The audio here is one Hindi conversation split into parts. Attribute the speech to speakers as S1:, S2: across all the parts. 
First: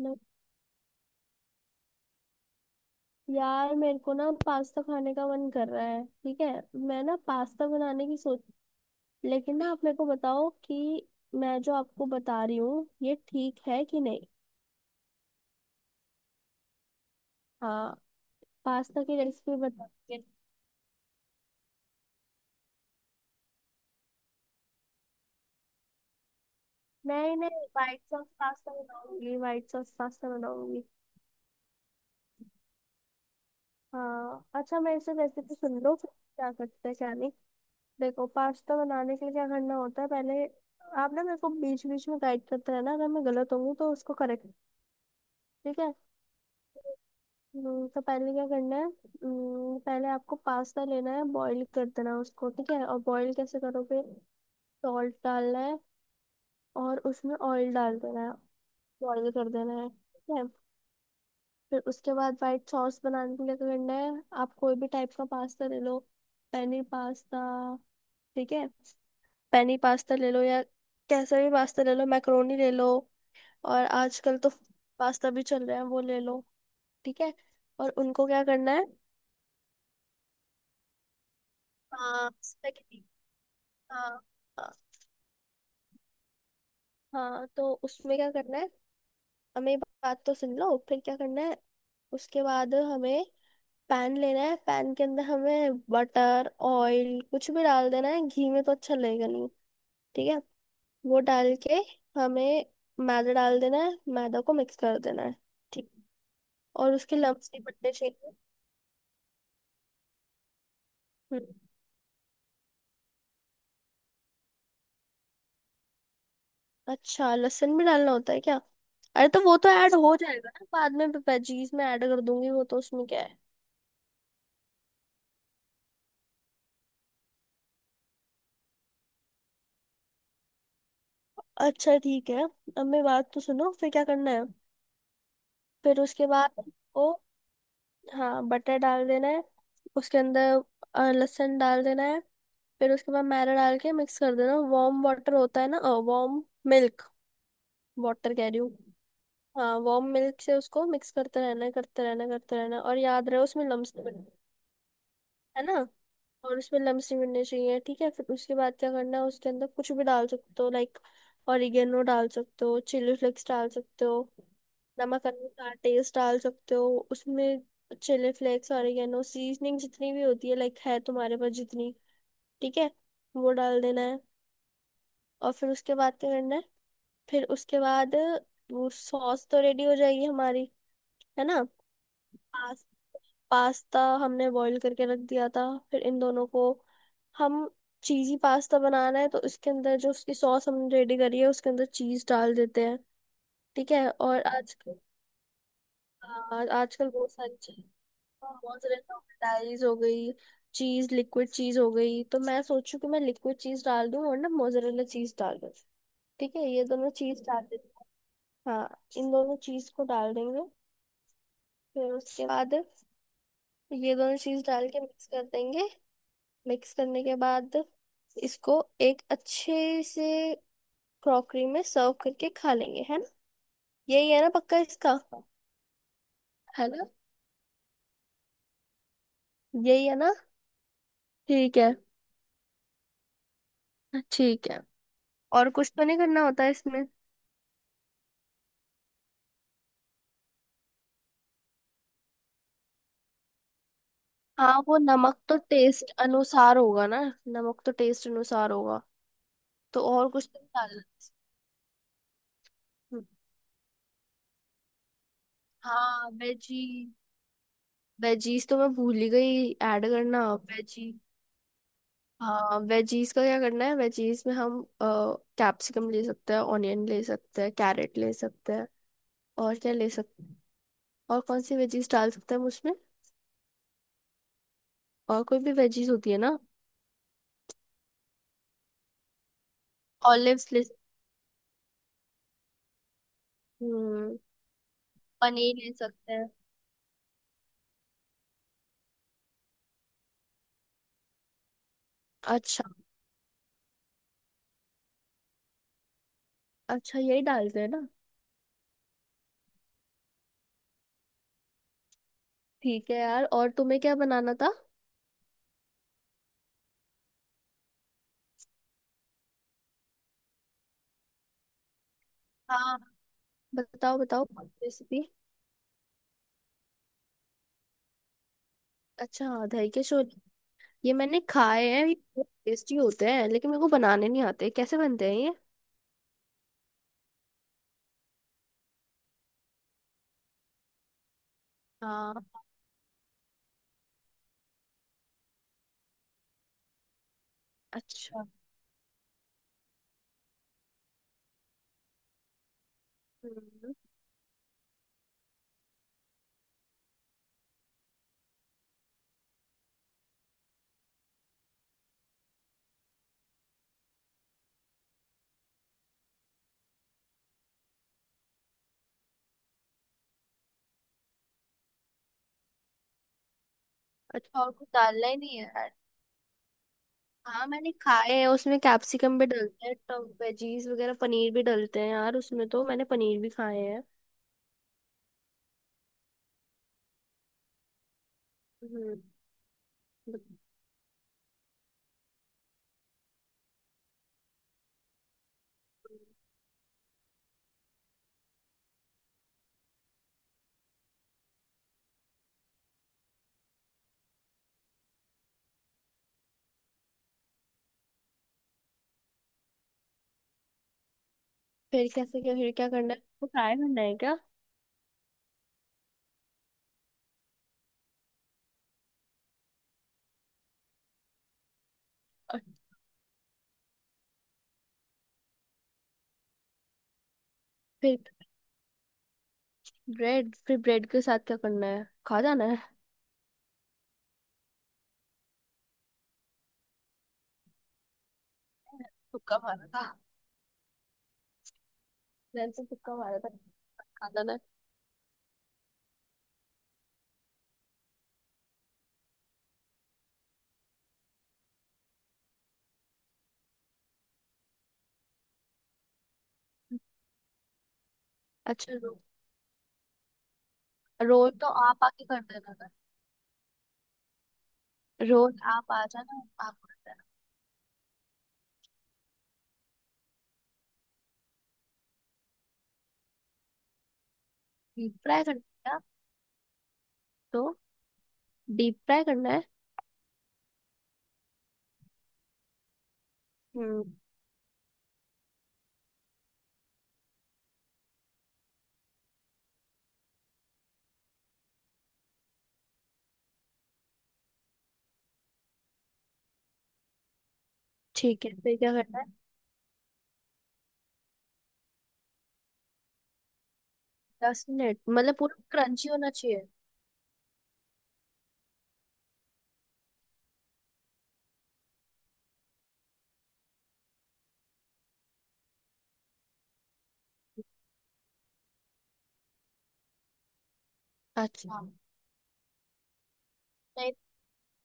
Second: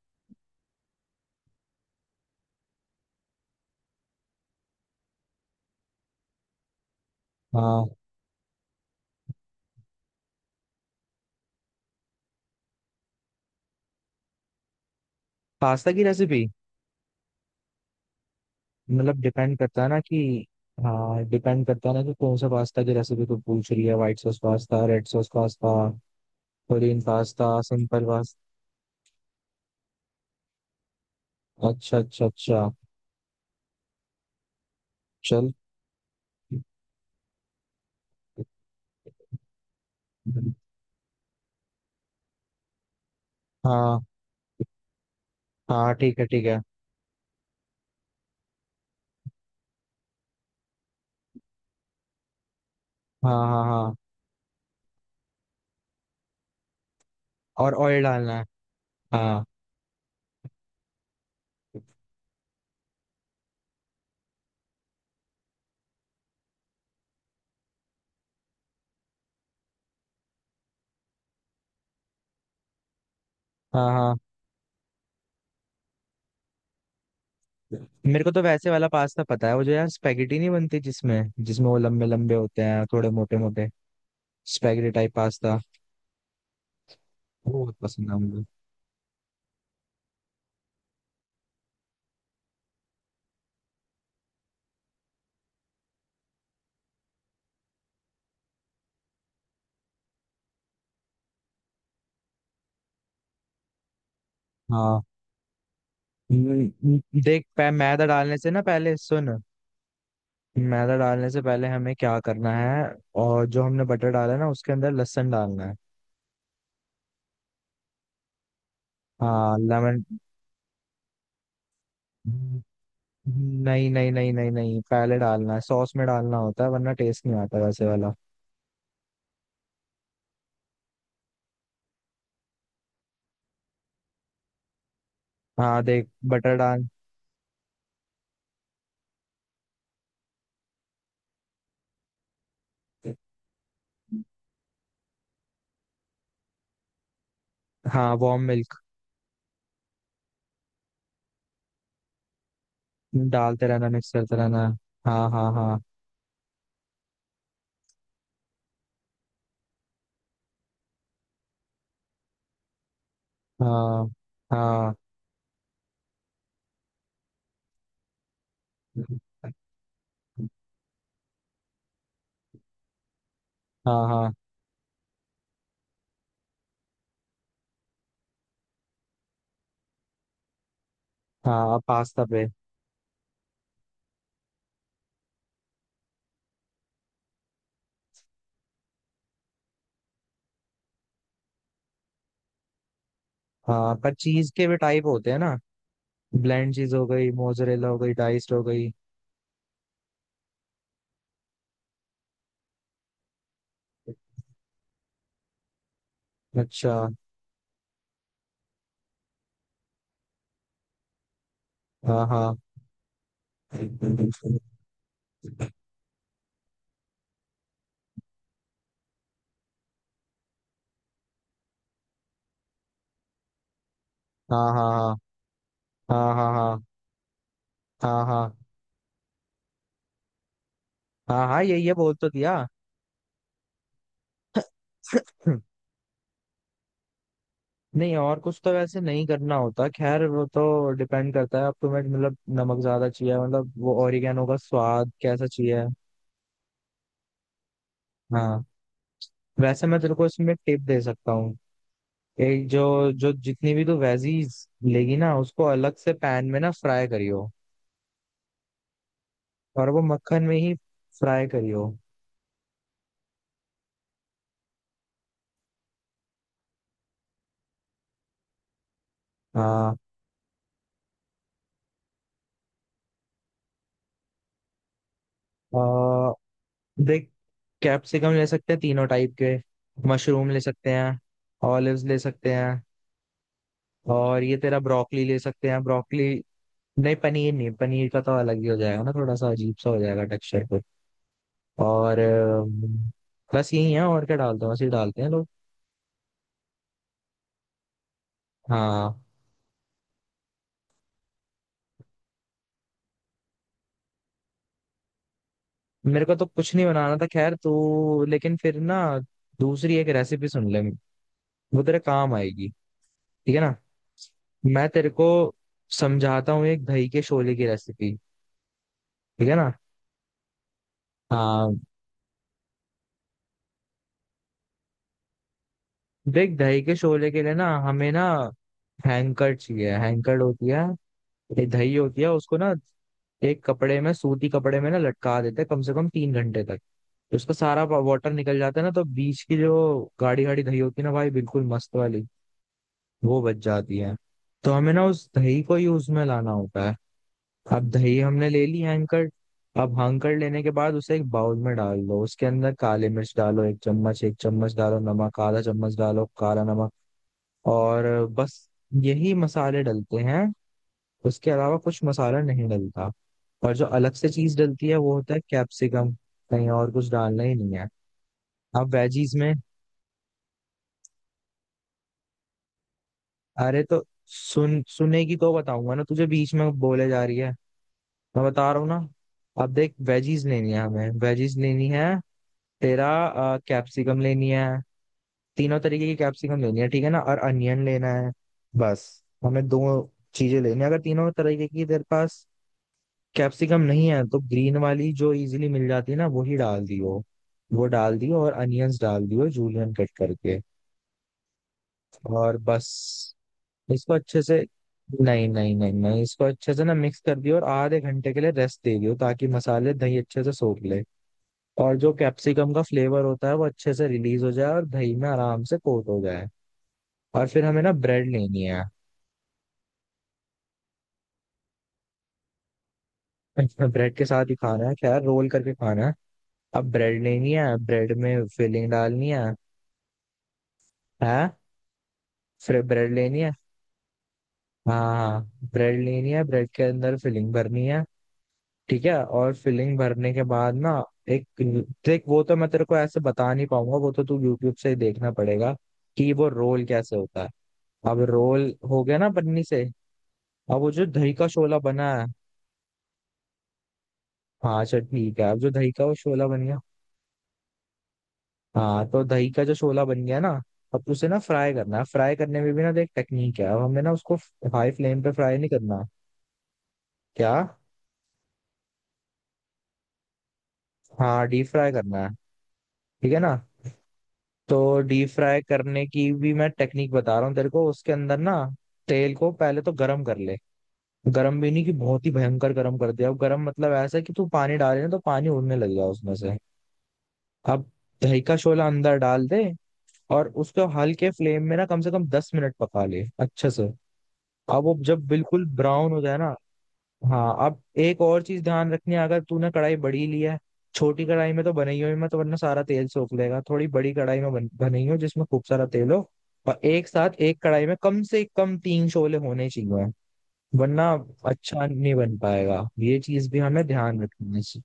S1: न- यार मेरे को ना पास्ता खाने का मन कर रहा है। ठीक है, मैं ना पास्ता
S2: हाँ।
S1: बनाने की सोच। लेकिन ना आप मेरे को बताओ कि मैं जो आपको बता रही हूँ ये ठीक है कि नहीं।
S2: पास्ता की रेसिपी।
S1: हाँ, पास्ता की
S2: मतलब
S1: रेसिपी
S2: डिपेंड करता
S1: बता।
S2: है ना कि हाँ डिपेंड करता है ना कि कौन सा पास्ता की रेसिपी तो पूछ रही है। White sauce pasta, red sauce pasta, plain
S1: नहीं
S2: पास्ता,
S1: नहीं, white
S2: simple
S1: sauce
S2: pasta.
S1: Pasta बनाऊंगी, व्हाइट सॉस पास्ता बनाऊंगी।
S2: अच्छा अच्छा अच्छा।
S1: हाँ, अच्छा, मेरे से
S2: चल।
S1: रेसिपी सुन लो, फिर क्या करते हैं क्या नहीं। देखो, पास्ता बनाने के लिए क्या करना होता है पहले। आप ना मेरे को बीच बीच में गाइड करते रहना, अगर मैं गलत होंगी तो
S2: हाँ
S1: उसको करेक्ट। ठीक है।
S2: हाँ, ठीक है ठीक है।
S1: तो पहले क्या करना है। पहले आपको पास्ता लेना है, बॉईल कर देना है उसको। ठीक है, और बॉईल
S2: हाँ
S1: कैसे
S2: हाँ हाँ।
S1: करोगे। सॉल्ट डालना है और उसमें ऑयल
S2: और
S1: डाल
S2: ऑयल
S1: देना है।
S2: डालना है।
S1: बॉईल
S2: हाँ
S1: कर देना है। ठीक है। फिर उसके बाद वाइट सॉस बनाने के लिए क्या करना है, आप कोई भी टाइप का पास्ता ले लो। Penne pasta. ठीक है। पेनी पास्ता ले लो, या कैसा भी पास्ता ले लो, मैक्रोनी ले लो। और
S2: हाँ हाँ।
S1: आजकल तो पास्ता भी चल रहे हैं, वो ले लो। ठीक है। और
S2: मेरे
S1: उनको
S2: को तो
S1: क्या
S2: वैसे
S1: करना है।
S2: वाला पास्ता पता है, वो जो यार स्पेगेटी नहीं बनती जिसमें जिसमें वो लंबे
S1: हाँ हाँ
S2: लंबे होते हैं, थोड़े मोटे मोटे।
S1: हाँ।
S2: Spaghetti type pasta.
S1: हाँ,
S2: वो
S1: तो
S2: बहुत पसंद है
S1: उसमें क्या
S2: मुझे।
S1: करना है। हमें बात तो सुन लो फिर क्या करना है। उसके बाद हमें पैन लेना है, पैन के अंदर हमें बटर ऑयल कुछ भी डाल देना है, घी में तो अच्छा लगेगा नहीं। ठीक है। वो डाल के हमें मैदा डाल देना है, मैदा को मिक्स कर
S2: हाँ।
S1: देना है। ठीक, और उसके
S2: देख
S1: लम्स नहीं पड़ने
S2: मैदा
S1: चाहिए।
S2: डालने से ना पहले सुन। मैदा डालने से
S1: हम्म।
S2: पहले हमें क्या करना है। और जो हमने बटर डाला है ना उसके अंदर लहसुन डालना है।
S1: अच्छा, लहसुन भी डालना होता है क्या। अरे तो
S2: हाँ
S1: वो तो ऐड
S2: लेमन।
S1: हो जाएगा ना बाद में, वेजीज में ऐड कर दूंगी, वो तो उसमें क्या है।
S2: नहीं नहीं नहीं नहीं नहीं, पहले डालना है। सॉस में डालना होता है वरना टेस्ट नहीं आता वैसे वाला।
S1: अच्छा, ठीक है। अब मेरी बात तो सुनो फिर क्या करना है।
S2: हाँ
S1: फिर
S2: देख
S1: उसके बाद
S2: बटर डाल।
S1: आपको, हाँ, बटर डाल देना है, उसके अंदर लहसुन डाल देना है। फिर उसके बाद मैदा डाल के मिक्स कर देना, वार्म वाटर होता है ना। वार्म मिल्क,
S2: हाँ
S1: वाटर
S2: वार्म
S1: कह रही
S2: मिल्क।
S1: हूँ। हाँ, वार्म मिल्क से उसको मिक्स करते रहना है, करते रहना है, करते रहना है। और याद रहे उसमें
S2: डालते रहना,
S1: लम्स है
S2: मिक्स करते रहना। हाँ हाँ
S1: ना,
S2: हाँ।
S1: और उसमें लम्स नहीं मिलने चाहिए। ठीक है। फिर उसके बाद क्या करना है, उसके अंदर कुछ भी डाल सकते हो, लाइक ऑरिगेनो डाल सकते हो, चिली फ्लेक्स डाल सकते
S2: हाँ
S1: हो,
S2: हाँ।
S1: नमक अनुसार टेस्ट डाल सकते हो उसमें। चिली फ्लेक्स, ऑरिगेनो, सीजनिंग, जितनी भी होती है लाइक है तुम्हारे पास जितनी। ठीक है। वो डाल देना
S2: हाँ
S1: है।
S2: हाँ
S1: और फिर उसके बाद क्या करना है। फिर उसके बाद वो सॉस तो रेडी हो जाएगी हमारी, है ना।
S2: हाँ हाँ, पास्ता पे।
S1: पास्ता हमने बॉईल करके रख दिया था, फिर इन दोनों को हम, चीज़ी पास्ता बनाना है तो इसके अंदर जो उसकी सॉस हमने रेडी करी है उसके अंदर चीज़ डाल देते हैं। ठीक
S2: हाँ
S1: है।
S2: पर
S1: और
S2: चीज के भी
S1: आज,
S2: टाइप होते हैं ना। ब्लेंड चीज हो
S1: आजकल
S2: गई,
S1: बहुत सारी चीज़,
S2: मोजरेला हो गई, डाइस्ड हो गई।
S1: मोज़रेला डाइज हो गई, चीज़ लिक्विड चीज़ हो गई, तो मैं सोचू कि मैं लिक्विड चीज़ डाल दूं और ना मोज़रेला चीज़ डाल दूं। ठीक है, ये
S2: अच्छा।
S1: दोनों चीज़ डाल देते हैं। हाँ, इन दोनों चीज़ को डाल देंगे। फिर
S2: हाँ
S1: उसके
S2: हाँ
S1: बाद ये दोनों चीज़ डाल के मिक्स कर देंगे। मिक्स करने के बाद इसको एक अच्छे से क्रॉकरी में सर्व करके खा लेंगे, है ना। यही है ना
S2: हाँ
S1: पक्का इसका।
S2: हाँ। हाँ हाँ हाँ हाँ।
S1: है ना।
S2: हाँ हाँ।
S1: यही है ना।
S2: हाँ हाँ,
S1: ठीक
S2: यही है
S1: है।
S2: बोल तो दिया।
S1: ठीक है।
S2: हम्म।
S1: और कुछ तो नहीं करना होता है इसमें।
S2: नहीं और कुछ तो वैसे नहीं करना होता। खैर वो तो डिपेंड करता है अब तुम्हें, मतलब नमक ज्यादा चाहिए, मतलब वो ओरिगेनो का
S1: हाँ, वो
S2: स्वाद
S1: नमक
S2: कैसा
S1: तो
S2: चाहिए।
S1: टेस्ट अनुसार होगा ना। नमक तो टेस्ट
S2: हाँ।
S1: अनुसार होगा।
S2: वैसे मैं
S1: तो
S2: तेरे को
S1: और कुछ
S2: इसमें
S1: तो नहीं
S2: टिप दे
S1: डालना
S2: सकता
S1: इसमें।
S2: हूँ। एक जो
S1: हम्म,
S2: जो जितनी भी तू वेजीज लेगी ना उसको अलग से
S1: हाँ,
S2: पैन में ना
S1: वेजी,
S2: फ्राई करियो।
S1: वेजीज तो मैं भूल ही गई
S2: और वो
S1: ऐड
S2: मक्खन
S1: करना,
S2: में ही
S1: वेजी।
S2: फ्राई करियो।
S1: हाँ, वेजीज का क्या करना है। वेजीज में हम कैप्सिकम ले सकते हैं, ऑनियन ले सकते हैं, कैरेट ले सकते हैं, और क्या
S2: हाँ।
S1: ले सकते हैं। और कौन सी वेजीज डाल सकते हैं हम उसमें। और कोई भी वेजीज होती
S2: आ,
S1: है ना।
S2: देख कैप्सिकम ले सकते हैं तीनों टाइप के। मशरूम ले
S1: ऑलिव्स ले।
S2: सकते हैं। ऑलिव्स ले सकते हैं।
S1: हम्म।
S2: और ये तेरा ब्रोकली ले सकते
S1: पनीर
S2: हैं,
S1: ले
S2: ब्रोकली।
S1: सकते हैं।
S2: नहीं पनीर नहीं, पनीर का तो अलग ही हो जाएगा ना, थोड़ा सा अजीब सा हो जाएगा टेक्सचर पे। और
S1: अच्छा।
S2: बस यही है। और क्या डालते हैं, बस ये डालते हैं लोग।
S1: अच्छा, यही डालते हैं ना।
S2: हाँ।
S1: ठीक है यार, और तुम्हें क्या बनाना था।
S2: मेरे को तो कुछ नहीं बनाना था, खैर तो। लेकिन फिर ना दूसरी एक रेसिपी सुन ले, वो तेरे काम आएगी।
S1: हाँ।
S2: ठीक है ना।
S1: बताओ बताओ।
S2: मैं तेरे
S1: रेसिपी।
S2: को समझाता हूँ एक दही के शोले की रेसिपी।
S1: अच्छा,
S2: ठीक है
S1: हाँ,
S2: ना।
S1: दही के छोले। ये मैंने
S2: हाँ
S1: खाए हैं, ये बहुत टेस्टी होते हैं लेकिन मेरे को बनाने नहीं आते, कैसे बनते हैं ये।
S2: देख दही के शोले के लिए ना हमें ना हैंकर चाहिए। हैंकर होती है, ये दही होती है उसको
S1: हाँ।
S2: ना एक कपड़े में सूती कपड़े में ना लटका देते हैं कम से कम 3 घंटे तक। तो उसका सारा वाटर
S1: अच्छा।
S2: निकल जाता है ना, तो बीच की जो गाढ़ी गाढ़ी दही होती है ना भाई बिल्कुल मस्त वाली, वो बच
S1: हम्म,
S2: जाती है। तो हमें ना उस दही को ही उसमें लाना होता है। अब दही हमने ले ली, हैंकर। अब हैंकर लेने के बाद उसे एक बाउल में डाल दो, उसके अंदर काली मिर्च डालो, एक चम्मच डालो, नमक आधा चम्मच डालो, काला नमक। और बस यही मसाले डलते हैं, उसके अलावा कुछ मसाला नहीं डलता। और जो अलग से चीज
S1: अच्छा, और
S2: डलती
S1: कुछ
S2: है वो
S1: डालना
S2: होता
S1: ही
S2: है
S1: नहीं है यार।
S2: कैप्सिकम। कहीं और कुछ डालना ही
S1: हाँ,
S2: नहीं है।
S1: मैंने खाए हैं उसमें
S2: अब वेजीज
S1: कैप्सिकम भी
S2: में,
S1: डलते हैं तो वेजीज वगैरह, पनीर भी डलते हैं यार उसमें, तो मैंने पनीर भी खाए
S2: अरे तो
S1: हैं।
S2: सुन, सुनेगी तो बताऊंगा ना तुझे, बीच में बोले जा रही है। मैं बता रहा हूँ ना।
S1: हम्म
S2: अब देख वेजीज लेनी है, हमें वेजीज लेनी है तेरा। कैप्सिकम लेनी है, तीनों तरीके की कैप्सिकम लेनी है ठीक है ना, और अनियन लेना है। बस हमें दो चीजें लेनी है। अगर तीनों तरीके की तेरे पास कैप्सिकम नहीं है तो ग्रीन वाली जो इजीली मिल जाती है ना वही डाल दियो। वो डाल दियो और अनियंस डाल दियो, जूलियन कट करके।
S1: फिर कैसे क्या,
S2: और
S1: फिर
S2: बस
S1: क्या करना है, वो फ्राई करना
S2: इसको
S1: है क्या।
S2: अच्छे से, नहीं नहीं नहीं नहीं, इसको अच्छे से ना मिक्स कर दियो और आधे घंटे के लिए रेस्ट दे दियो ताकि मसाले दही अच्छे से सोख ले। और जो
S1: और
S2: कैप्सिकम का फ्लेवर होता है वो अच्छे से रिलीज हो जाए और दही में आराम से कोट हो जाए। और फिर हमें ना
S1: फिर
S2: ब्रेड लेनी है।
S1: ब्रेड। फिर ब्रेड के साथ क्या करना है, खा जाना है।
S2: ब्रेड के साथ ही खाना है खैर, रोल करके खाना है। अब ब्रेड लेनी है, ब्रेड में फिलिंग डालनी है।
S1: तुक्का मारा था।
S2: है।
S1: मैंने
S2: फिर
S1: तो
S2: ब्रेड
S1: तुक्का मारा
S2: लेनी
S1: था।
S2: है।
S1: खा जाना है।
S2: हाँ हाँ, हाँ। ब्रेड लेनी है, ब्रेड के अंदर फिलिंग भरनी है। ठीक है। और फिलिंग भरने के बाद ना एक, देख वो तो मैं तेरे को ऐसे बता नहीं पाऊंगा, वो तो तू यूट्यूब से ही देखना पड़ेगा कि वो रोल कैसे होता है। अब रोल
S1: अच्छा,
S2: हो गया ना पन्नी से। अब वो जो दही का
S1: रोल तो
S2: शोला
S1: आप
S2: बना
S1: आके
S2: है।
S1: कर देना ना,
S2: हाँ अच्छा ठीक है,
S1: रोल
S2: अब जो दही
S1: आप
S2: का
S1: आ
S2: वो
S1: जाना,
S2: शोला बन
S1: आप
S2: गया।
S1: कर देना।
S2: हाँ तो दही का जो शोला बन गया ना, अब उसे ना फ्राई करना है। फ्राई करने में भी ना देख टेक्निक है। अब हमें ना उसको हाई
S1: डीप
S2: फ्लेम पे
S1: फ्राई
S2: फ्राई
S1: करना
S2: नहीं
S1: है क्या?
S2: करना। क्या।
S1: तो डीप फ्राई करना
S2: हाँ डीप फ्राई करना है। ठीक है ना।
S1: है।
S2: तो डीप फ्राई करने की भी मैं टेक्निक बता रहा हूँ तेरे को। उसके अंदर ना तेल को पहले तो गरम कर ले। गरम भी नहीं कि बहुत ही भयंकर गरम कर दिया, अब गरम मतलब ऐसा कि तू पानी डाले ना तो पानी उड़ने लग जाए उसमें से। अब दही
S1: ठीक है।
S2: का
S1: फिर
S2: शोला
S1: क्या
S2: अंदर
S1: करना है।
S2: डाल दे और उसको हल्के फ्लेम में ना कम से कम 10 मिनट पका ले अच्छे से।
S1: दस
S2: अब वो
S1: मिनट
S2: जब
S1: मतलब पूरा
S2: बिल्कुल
S1: क्रंची
S2: ब्राउन हो
S1: होना
S2: जाए ना।
S1: चाहिए।
S2: हाँ अब एक और चीज ध्यान रखनी है, अगर तूने कढ़ाई बड़ी ली है। छोटी कढ़ाई में तो बनाई हुई मत, वरना सारा तेल सोख लेगा। थोड़ी बड़ी कढ़ाई में बनाई हो जिसमें खूब सारा तेल हो। और एक साथ एक कढ़ाई में कम से कम तीन शोले होने चाहिए, वरना
S1: अच्छा।
S2: अच्छा नहीं बन पाएगा। ये चीज भी हमें
S1: नहीं,
S2: ध्यान रखना है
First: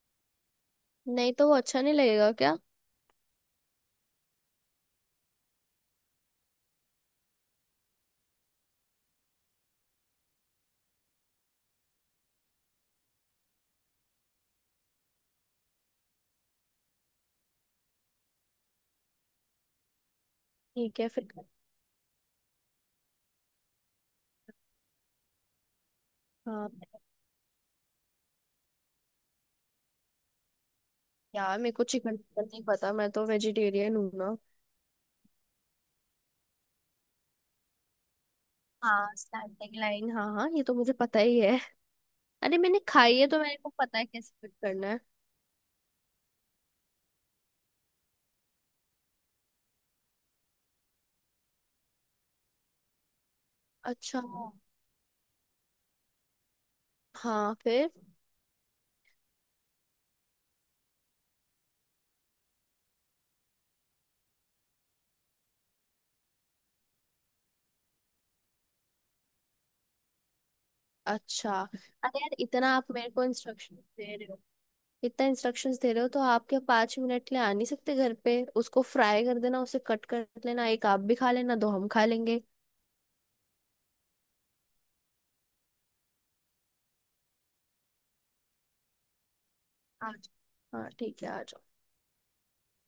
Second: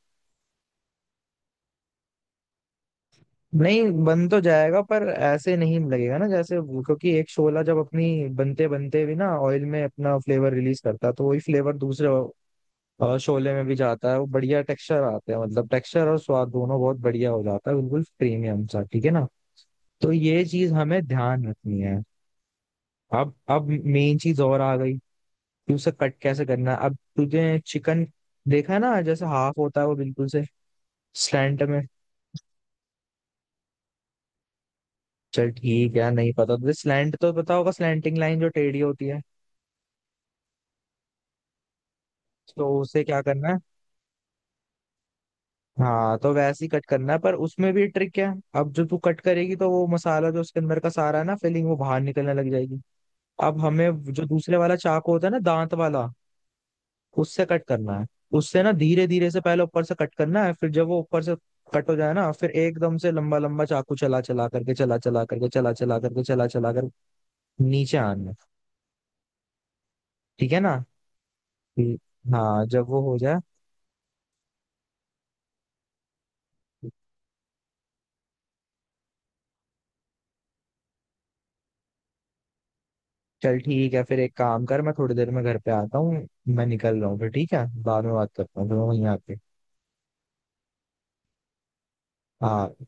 S1: नहीं तो वो अच्छा नहीं लगेगा क्या।
S2: नहीं बन तो जाएगा पर ऐसे नहीं लगेगा ना जैसे क्योंकि एक शोला जब अपनी बनते बनते भी ना ऑयल में अपना फ्लेवर रिलीज करता है, तो वही फ्लेवर दूसरे और शोले में भी जाता है। वो बढ़िया टेक्सचर आते हैं, मतलब टेक्सचर और स्वाद दोनों बहुत बढ़िया हो जाता है, बिल्कुल प्रीमियम सा। ठीक है ना। तो ये चीज
S1: ठीक
S2: हमें
S1: है। फिर।
S2: ध्यान रखनी है। अब मेन चीज और आ गई कि उसे कट कैसे
S1: हाँ।
S2: करना है। अब तुझे चिकन देखा है ना, जैसे हाफ होता है, वो बिल्कुल से
S1: यार
S2: स्लैंट
S1: मेरे
S2: में।
S1: को चिकन चिकन नहीं पता, मैं तो वेजिटेरियन हूँ ना।
S2: चल ठीक है, नहीं पता तुझे, स्लैंट तो पता होगा, स्लैंटिंग लाइन जो टेढ़ी होती
S1: हाँ,
S2: है।
S1: स्टैटिक लाइन, हाँ हाँ, ये तो मुझे पता ही है। अरे
S2: तो
S1: मैंने
S2: उसे
S1: खाई
S2: क्या
S1: है तो
S2: करना
S1: मेरे
S2: है।
S1: को पता है कैसे फिट करना है।
S2: हाँ तो वैसे ही कट करना है पर उसमें भी ट्रिक है। अब जो तू कट करेगी तो वो मसाला जो उसके अंदर का सारा है ना फिलिंग, वो बाहर निकलने लग जाएगी। अब हमें
S1: अच्छा।
S2: जो दूसरे वाला चाकू होता है ना, दांत वाला, उससे
S1: हाँ।
S2: कट
S1: फिर।
S2: करना है। उससे ना धीरे धीरे से पहले ऊपर से कट करना है। फिर जब वो ऊपर से कट हो जाए ना, फिर एकदम से लंबा लंबा चाकू चला चला करके चला चला करके चला चला करके चला चला कर नीचे आना है। ठीक है ना।
S1: अच्छा।
S2: ठीक।
S1: अरे यार,
S2: हाँ
S1: इतना
S2: जब
S1: आप
S2: वो
S1: मेरे
S2: हो
S1: को
S2: जाए।
S1: इंस्ट्रक्शन दे रहे हो, इतना इंस्ट्रक्शंस दे रहे हो, तो आप क्या 5 मिनट के लिए आ नहीं सकते घर पे, उसको फ्राई कर देना, उसे कट कर लेना, एक आप भी खा लेना, दो हम खा लेंगे।
S2: चल ठीक है, फिर एक काम कर, मैं थोड़ी देर में घर पे आता हूँ। मैं निकल रहा हूँ फिर, ठीक है बाद में बात करता हूँ, फिर मैं वहीं आके।
S1: आज। हाँ ठीक है, आ जाओ।
S2: हाँ।